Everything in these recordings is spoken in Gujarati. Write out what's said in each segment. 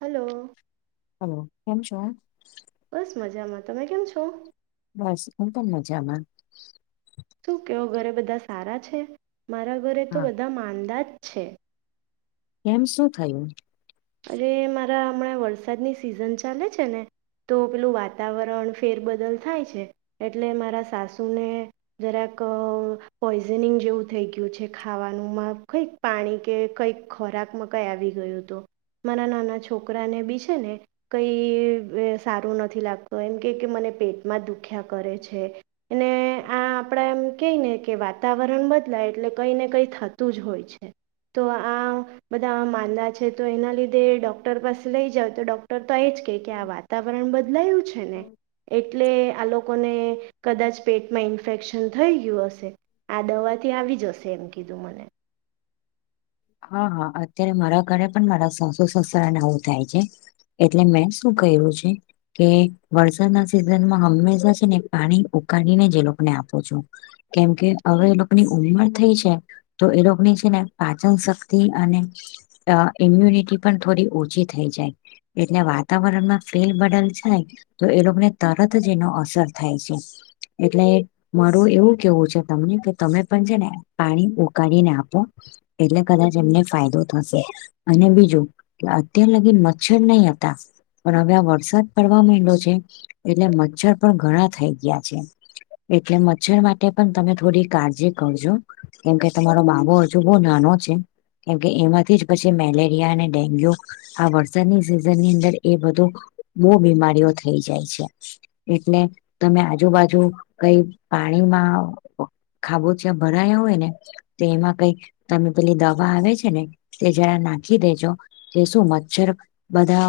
હલો. હલો કેમ છો? બસ મજામાં, તમે કેમ છો? બસ હું પણ મજામાં. શું કેવો ઘરે બધા સારા છે? મારા ઘરે તો હા બધા માંદા જ છે. કેમ શું થયું? અરે મારા હમણાં વરસાદની સિઝન ચાલે છે ને. તો પેલું વાતાવરણ ફેરબદલ થાય છે, એટલે મારા સાસુને જરાક પોઈઝનિંગ જેવું થઈ ગયું છે ખાવાનુંમાં કઈક. પાણી કે કંઈક ખોરાકમાં કંઈ આવી ગયું હતું, મારા નાના છોકરાને બી છે ને. કઈ સારું નથી લાગતું એમ કેય ને કે મને પેટમાં દુખ્યા કરે છે. અને આ આપડા એમ કઈને કે વાત વાતાવરણ બદલાય એટલે કઈ ને કઈ થતું જ હોય છે. તો આ બધા માંદા છે તો એના લીધે ડોક્ટર પાસે લઈ જાવ તો ડોક્ટર તો એજ કે કે આ વાતાવરણ બદલાયું છે ને એટલે આ લોકોને કદાચ પેટમાં ઇન્ફેક્શન થઈ ગયું હશે? આ દવા થી આવી જશે એમ કીધું મને! હા હા અત્યારે મારા ઘરે પણ મારા સાસુ સસરાનેવું થાય છે. એટલે મેં શું ક્યું છે. કે વરસાદના સિઝન માં હંમેશા છે ને પાણી ઉકાળીને જે લોકોને આપો છું. કેમ કે હવે એ લોકોની ઉમર થઈ છે તો એ લોકોની છે ને પા ચન શક્તિ અને ઇમ્યુનિટી પણ થોડી ઓછી થઈ જાય. એટલે વાતાવરણ માં ફેર બદલ છે. તો એ લોકોને તરત જ એનો અસર થાય છે એટલે મારું એવું કેવું છે તમને કે તમે પણ છે ને પાણી ઉકાળીને આપો! એટલે કદાચ એમ ને ફાયદો થશે. અને બીજું કે અત્યાર લગી મચ્છર નહી હતા. પણ હવે આ વરસાદ પડવા માંડ્યો છે એટલે મચ્છર પણ ઘણા થઈ ગયા છે. એટલે મચ્છર માટે પણ તમે થોડી કાળજી કરજો કેમકે તમારો બાબો હજુ બો નાનો છે કેમકે એમાંથી પછી અને ડેન્ગ્યુ આ વરસાદની સિઝનની અંદર એ બધું બહુ બીમારીઓ થઈ જાય છે. એટલે તમે આજુબાજુ કઈ પાણીમાં ખાબોચીયા ભરાયા હોય ને તો એમાં કઈ તમે પેલી દવા આવે છે તે જરા નાખી દેજો એ શું મચ્છર બધા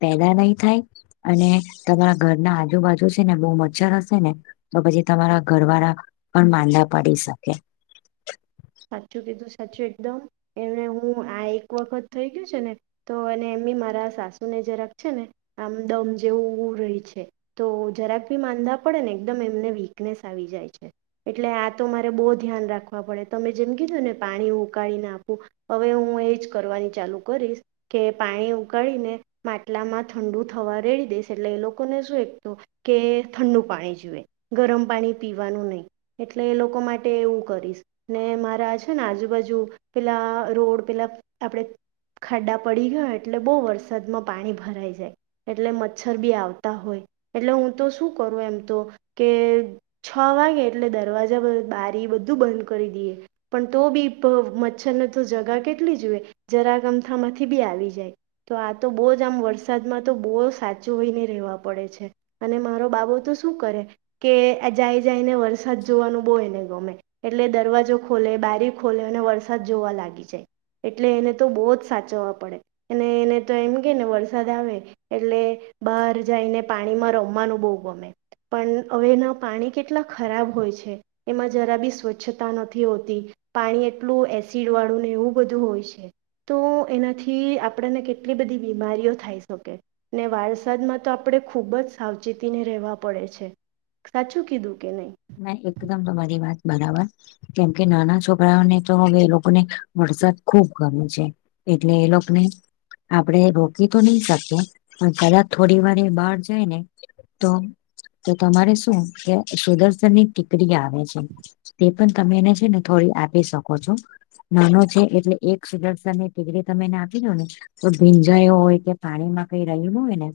પેદા નહી થાય અને તમારા ઘર ના આજુબાજુ છે ને બહુ મચ્છર હશે ને? તો પછી તમારા ઘરવાળા પણ માંદા પડી શકે. સાચું કીધું સાચું એકદમ એમણે હું આ એક વખત થઈ ગયું છે ને તો અને એમી મારા સાસુ ને જરાક છે ને આમ દમ જેવું રહી છે. તો જરાક ભી માંદા પડે ને એકદમ એમને વીકનેસ આવી જાય છે. એટલે આ તો મારે બહુ ધ્યાન રાખવા પડે તમે જેમ કીધો ને પાણી ઉકાળી નાખું હવે હું એજ કરવાની ચાલુ કરીશ! કે પાણી ઉકાળીને માટલામાં ઠંડુ થવા રેડી દઈશ એટલે એ લોકોને શું એક કે ઠંડુ પાણી જીવે ગરમ પાણી પીવાનું નહી એટલે એ લોકો માટે એવું કરીશ, ને મારા છે ને આજુબાજુ પેલા રોડ પેલા આપડે ખાડા પડી ગયા એટલે બહુ વરસાદમાં પાણી ભરાઈ જાય એટલે મચ્છર બી આવતા હોય એટલે હું તો શું કરું એમ તો કે! છ વાગે એટલે દરવાજા બારી બધું બંધ કરી દઈએ. પણ તો બી મચ્છરને તો જગા કેટલી જુએ જરાક અમથામાંથી બી આવી જાય તો આ તો બહુ જ આમ વરસાદમાં તો બહુ સાચું હોયને રહેવા પડે છે. અને મારો બાબુ તો શું કરે કે જાય જાયને વરસાદ જોવાનું બો એને ગમે એટલે બારી ખોલે અને વરસાદ જોવા લાગી જાય એટલે એને તો બહુ જ સાચવવા પડે! ! અને એને તો એમ કે ને વરસાદ આવે એટલે બહાર જઈને પાણી માં રમવાનું બહુ ગમે પણ હવે એના પાણી કેટલા ખરાબ હોય છે એમાં જરા બી સ્વચ્છ સ્વચ્છતા હોતી પાણી એટલું એસિડ ને એવું બધું હોય છે. તો એનાથી આપણને કેટલી બધી બીમારીઓ થઈ શકે. ને વરસાદમાં તો આપણેે ખુબ જ સાવચેતીને રહેવા પડે છે. સાચું કીધું કે નહીં? હ એકદમ તમારી વાત બરાબર. કેમકે નાના છોકરાઓને તો હવે એ લોકોને વરસાદ ખુબ ગમે છે. એટલે એ લોકોને આપડે રોકી તો નહી શકીએ, પણ કદાચ થોડી વાર બહાર જાય ને. તો તો તમારે શું કે સુદર્શન ની ટીકરી આવે છે. તે પણ તમે એને છે ને થોડી આપી શકો છો. નાનો છે એટલે સુદર્શ ની ડિગ્રી તમે એને આપી દો. તો ભીંજાયો હોય કે પાણીમાં કઈ રલું હોય ને.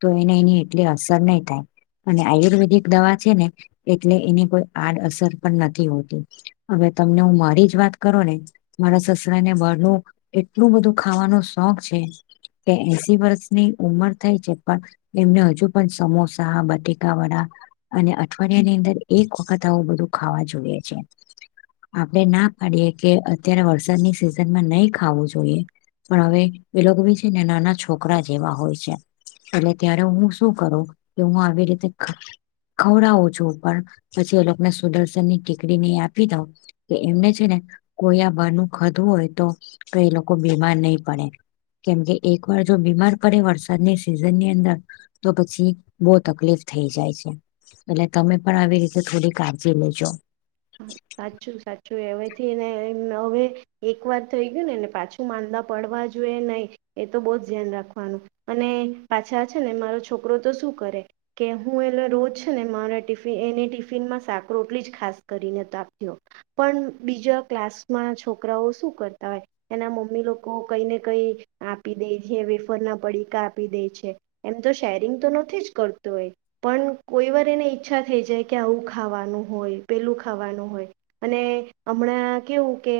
તો એને એની એટલી અસર નહી થાય, અને આયુર્વેદિક દવા છે ને. એટલે એની કોઈ આડઅસર પણ નથી હોતી, હવે તમને હું મારી જ વાત કરો ને. મારા સસરા ને બારણું એટલું બધું ખાવાનો શોખ છે. એસી વર્ષની ઉંમર થાય છે પણ એમને હજુ પણ સમોસા બટેકાવડા, અને અવા અને ની અંદર એક વખત આવું બધું ખાવા જોઈએ છે. આપડે ના પાડીએ કે અત્યારે વરસાદની સિઝન માં નહી ખાવું જોઈએ. પણ હવે એ લોકો ભી છે ને નાના છોકરા જેવા હોય છે. એટલે ત્યારે હું શું કરું કે હું આવી રીતે ખવડાવ છું. જો પણ પછી એ લોકોને સુદર્શનની ટીકડી ને આપી દઉ. કે એમને છે ને કોઈ આ બરનું ખધું હોય તો કઈ લોકો બીમાર નહીં પડે. કેમકે એક વાર જો બીમાર પડે વરસાદની સિઝન ની અંદર તો પછી બહુ તકલીફ થઈ જાય છે. એટલે તમે પણ આવી રીતે કાળજી લેજો. સાચું સાચું એવેથી ને એમ હવે એક વાર થઈ ગયું નેને પાછું માંદા પડવા જોઈએ નહી એ તો બહુ જ ધ્યાન રાખવાનું. અને પાછા છે ને મારો છોકરો તો શું કરે? કે હું એલે રોજ છે ને મારા ટફન એને ટિફિનમાં સાકરો એટલી જ ખાસ. કરીને તો આપ, પણ બીજા ક્લાસમાં છોકરાઓ શું કરતા હોય. એના મમ્મી લોકો કઈ ને કઈ આપી દે છે વેફર ના પડીકા આપી દે છે. એમ તો શેરિંગ તો નથી જ કરતું એ. પણ કોઈ વાર એને ઈચ્છા થઈ જાય કે આવું ખાવાનું હોય પેલું ખાવાનું હોય. અને હમણાં કેવું કે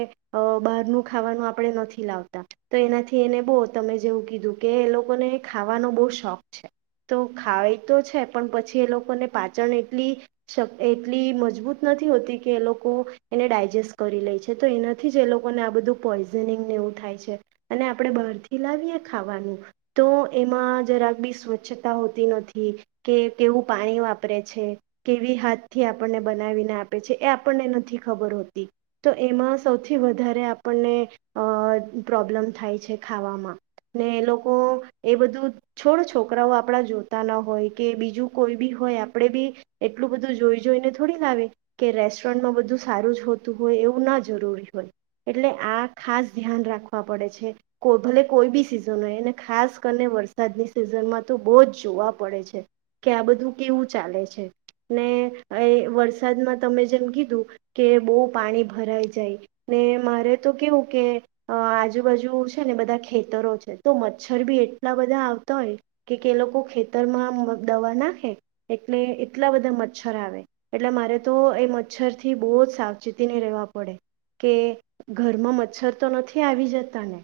બહારનું ખાવાનું આપણે નથી લાવતા. તો એનાથી એને બહ તમે જેવું કીધું કે એ લોકોને ખાવાનો બહુ શોખ છે. તો ખવા તો છે પણ પછી એ લોકોને પાચન એટલી શ એટલી મજબૂત નથી હોતી કે એ લોકો એને ડાયજેસ્ટ કરી લે છે તો એનાથી જ એ લોકોને આ બધું પોઈઝનિંગને એવું થાય છે, અને આપડણે બહારથી લાવીએ ખાવાનું. તો એમાં જરાક બી સ્વચ્છતા હોતી નથી. કે કેવું પાણી વાપરે છે, કેવી હાથ થી આપણને બનાવીને આપે છે એ આપણને નથી ખબર હોતી. તો એમાં સૌથી વધારે આપણને અ પ્રોબ્લમ થાય છે ખાવામાં. ને લોકો એ બધું છોડ છોકરાઓ આપણા જોતા ના હોય કે બીજું કોઈ બી હોય આપણેે બી બધું જોઈ થોડી લાવે. કે રેસ્ટોરન્ટમાં બધું સારું જ હોતું હોય એવું ના જરૂરી હોય. એટલે આ ખાસ ધ્યાન રાખવા પડે છે. કો ભલે કોઈ બી સિઝન હોય અનેને ખાસ કરીને વરસાદની સિઝનમાં તો બહુ જ જોવા પડે છે. કે આ બધું કેવું ચાલે છે, ને એ વરસાદમાં તમે જેમ કીધું. કે બહુ પાણી ભરાઈ જાય, ને મારે તો કેવું કે અ આજુબાજુ છે ને બધા ખેતરો છે તો મચ્છર બી એટલા બધા આવતા હોય. કે કે લોકો ખેતરમાં દવા નાખે, એટલે એટલા બધા મચ્છર આવે. એટલે મારે તો એ મચ્છર થી બહુ જ સાવચેતીને રહેવા પડે. કે ઘરમાં મચ્છર તો નથી આવી જતા ને.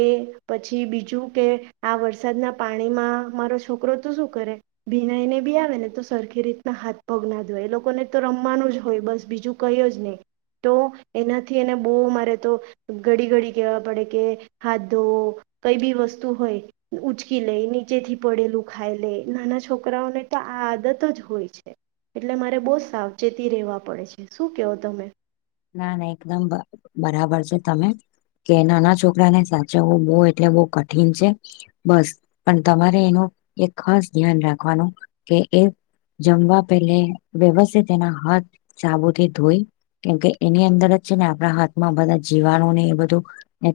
એ પછી બીજું કે આ વરસાદના પાણીમાં મારો છોકરો તો શું કરે. ભીના એને બી આવે ને તો સરખી રીતના હાથ પગ ના ધોય એ લોકોને રમવાનું જ હોય બસ બીજું કય જ નહી, તો એનાથી એને બહુ મારે તો ઘડી ઘડી કેવા પડે કે, હાધ ધો કઈ બી વસ્તુ હોય. ઉચકી લે નીચે થી પડેલું ખાઈ લે નાના છોકરાઓને તો આ આદત જ હોય છે. એટલે મારે બહુ સાવચેતી રહેવા પડે છે શું કેવો તમે? ના ના એકદમ બરાબર છે તમે. કે નાના છોકરાને સાચવવું બહુ એટલે બઉ કઠિન છે. બસ પણ તમારે એનું એક ખાસ ધ્યાન રાખવાનું કે એ જમવા પેલે વ્યવસ્થિત તેના હાથ સાબુથી ધોઈ. કેમકે એની અંદર જ છે ને આપણા હાથમાં બધા જીવાણુ ને એ બધું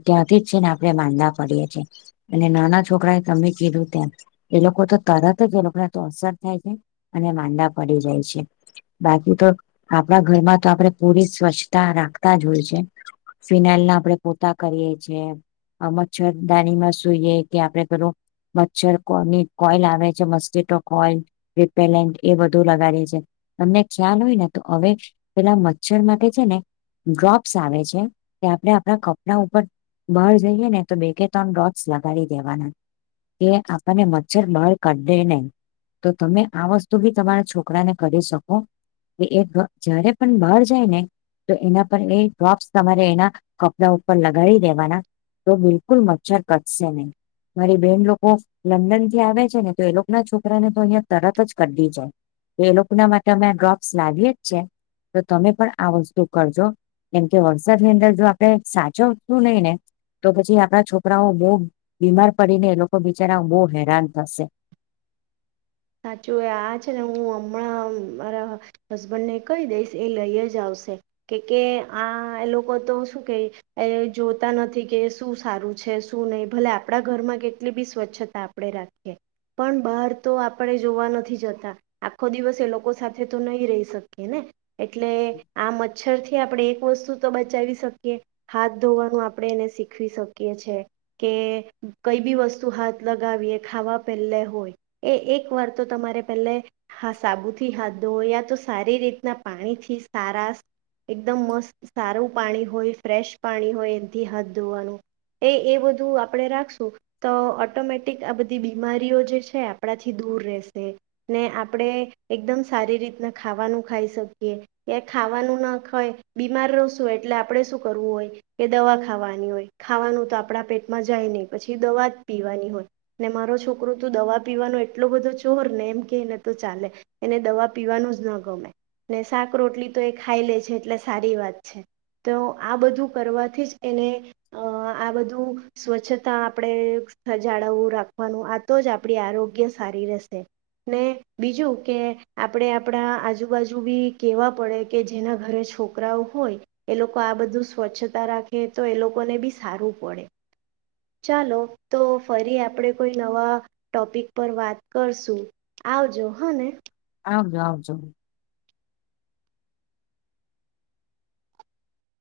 ત્યાંથી જ છે ને આપડણે બાંધા પડીએ છીએ, અને નાના છોકરાએ તમે કીધું તેમ. એ લોકો તો તરત જ એ લોકોને તો અસર થાય છે, અને માંદા પડી જાય છે. બાકી તો આપણા ઘરમાં તો આપણે પૂરી સ્વચ્છતા રાખતા જ હોય છે. ફિનાઇલ ના આપડણે કરીએ છ. મચ્છરદાનીમાં સુઈએ કે આપડણે ઘરું મચ્છર કોની કોઈલ આવે છે મસ્કીટો કોઈલ. રિપેલેન્ટ એ બધું લગાડી છે, તમને ખ્યાલ હોય ને તો હવે પેલા િક માટે છે ને ડ્રોપ્સ આવે છે, તે આપણે આપણા કપડા ઉપર બહાર જઈએ ને તો બે કે ત્રણ ડોટ્સ લગાડી દેવાના. કે આપણને મચ્છર બહાર કાઢ દે નહી. તો તમે આ વસ્તુ બી તમારા છોકરાને કરી શકો, કે એક જયારે પણ બહાર જાય ને તો એના પર એ ડ્રોપ્સ તમારે એના કપડા ઉપર લગાડી દેવાના. તો બિલકુલ મચ્છર કટશે નહી, મારી બેન લોકો લંડન થી આવે છે ને એ લોકો ના છોકરાને અહિયાયા તરત જ કઢી જાય. એ લોકો ના માટે અમે ડ્રોપ્સ લાવીએ જ છે. તો તમે પણ આ વસ્તુ કરજો કેમકે વરસાદની અંદર જો આપડે સાચવતું નહી ને. તો પછી આપણા છોકરાઓ બહુ બીમાર પડીને એ લોકો બિચારા બહુ હેરાન થશે. સાચું આ છે ને હું હમણાં મારા હસબન્ડ ને કહી દઈશ એ લઈ જ આવશે, કે કે આ એ લોકો તો શું કે. એ જોતા નથી કે શું સારું છે શું નહીિ ભલે આપણા ઘરમાં કેટલી બી સ્વચ્છતા આપ રાખીએ પણ બહાર આપણે જોવા નથી જતા આખો દિવસ એ લોકો સાથે તો નહી રહી શકીએ ને. એટલે આ મચ્છર થી આપણે એક વસ્તુ તો બચાવી શકીએ. હાથ ધોવાનું આપણે એને શીખવી શકીએ છે. કે કઈ બી વસ્તુ હાથ લગાવીએ ખાવા પેલે હોય, એ એક એક વાર તો તમારે પેલે હા સાબુથી હાથ ધોયા, તો સારી રીતના પાણીથી સારા એકદમ મસ્ત સારું પાણી હોય, ફ્રેશ પાણી હોય એનથી હાથ ધોવાનું. એ એ બધું આપણે રાખશું, તો ઓટોમેટિક આ બધી બીમારીઓ જે છે આપણાથી થી દૂર રેસે, ને આપડણે એકદમ સારી રીતના ખાવાનું ખાઈ સકીએ. કે ખાવાનું ન ખઈ, બીમાર રશું એટલે આપડે શું ઓય. કે દવા ખાવાની હોય, ખાવાનું તો આપણા પેટમાં જાય ની, પછી દવા જ પીવાની હોય. ને મારો છોકરો તો દવા પીવાનો એ એટલો બધો જોર ને એમ કેને તો ચાલે, એને દવા પીવાનું જ ન ગમે. ને સાક-રોટલી તો એ ખાઈ લે છે, એટલે સારી વાત છે. તો આ બધું કરવાથી જ એને, અ આ બધું... સ્વચ્છતા આપણે સ જાળવું રાખવાનુ, આ તો જ આપણી આરોગ્ય સારી રેશે. ને બીજું કે આપડે આપડા આજુબાજુ બી કેવા પડે કે જેના ઘરે છો કરાઓ હોય, એ લોકો આ બધું સ્વચ્છતા રાખે, તો એ લોકોને બી સારું પડે. ચાલો, તો ફરી આપણે કોઈ નવા ટોપિક પર વાત કરશું, આવજો હં ને. આવજો, આવજો.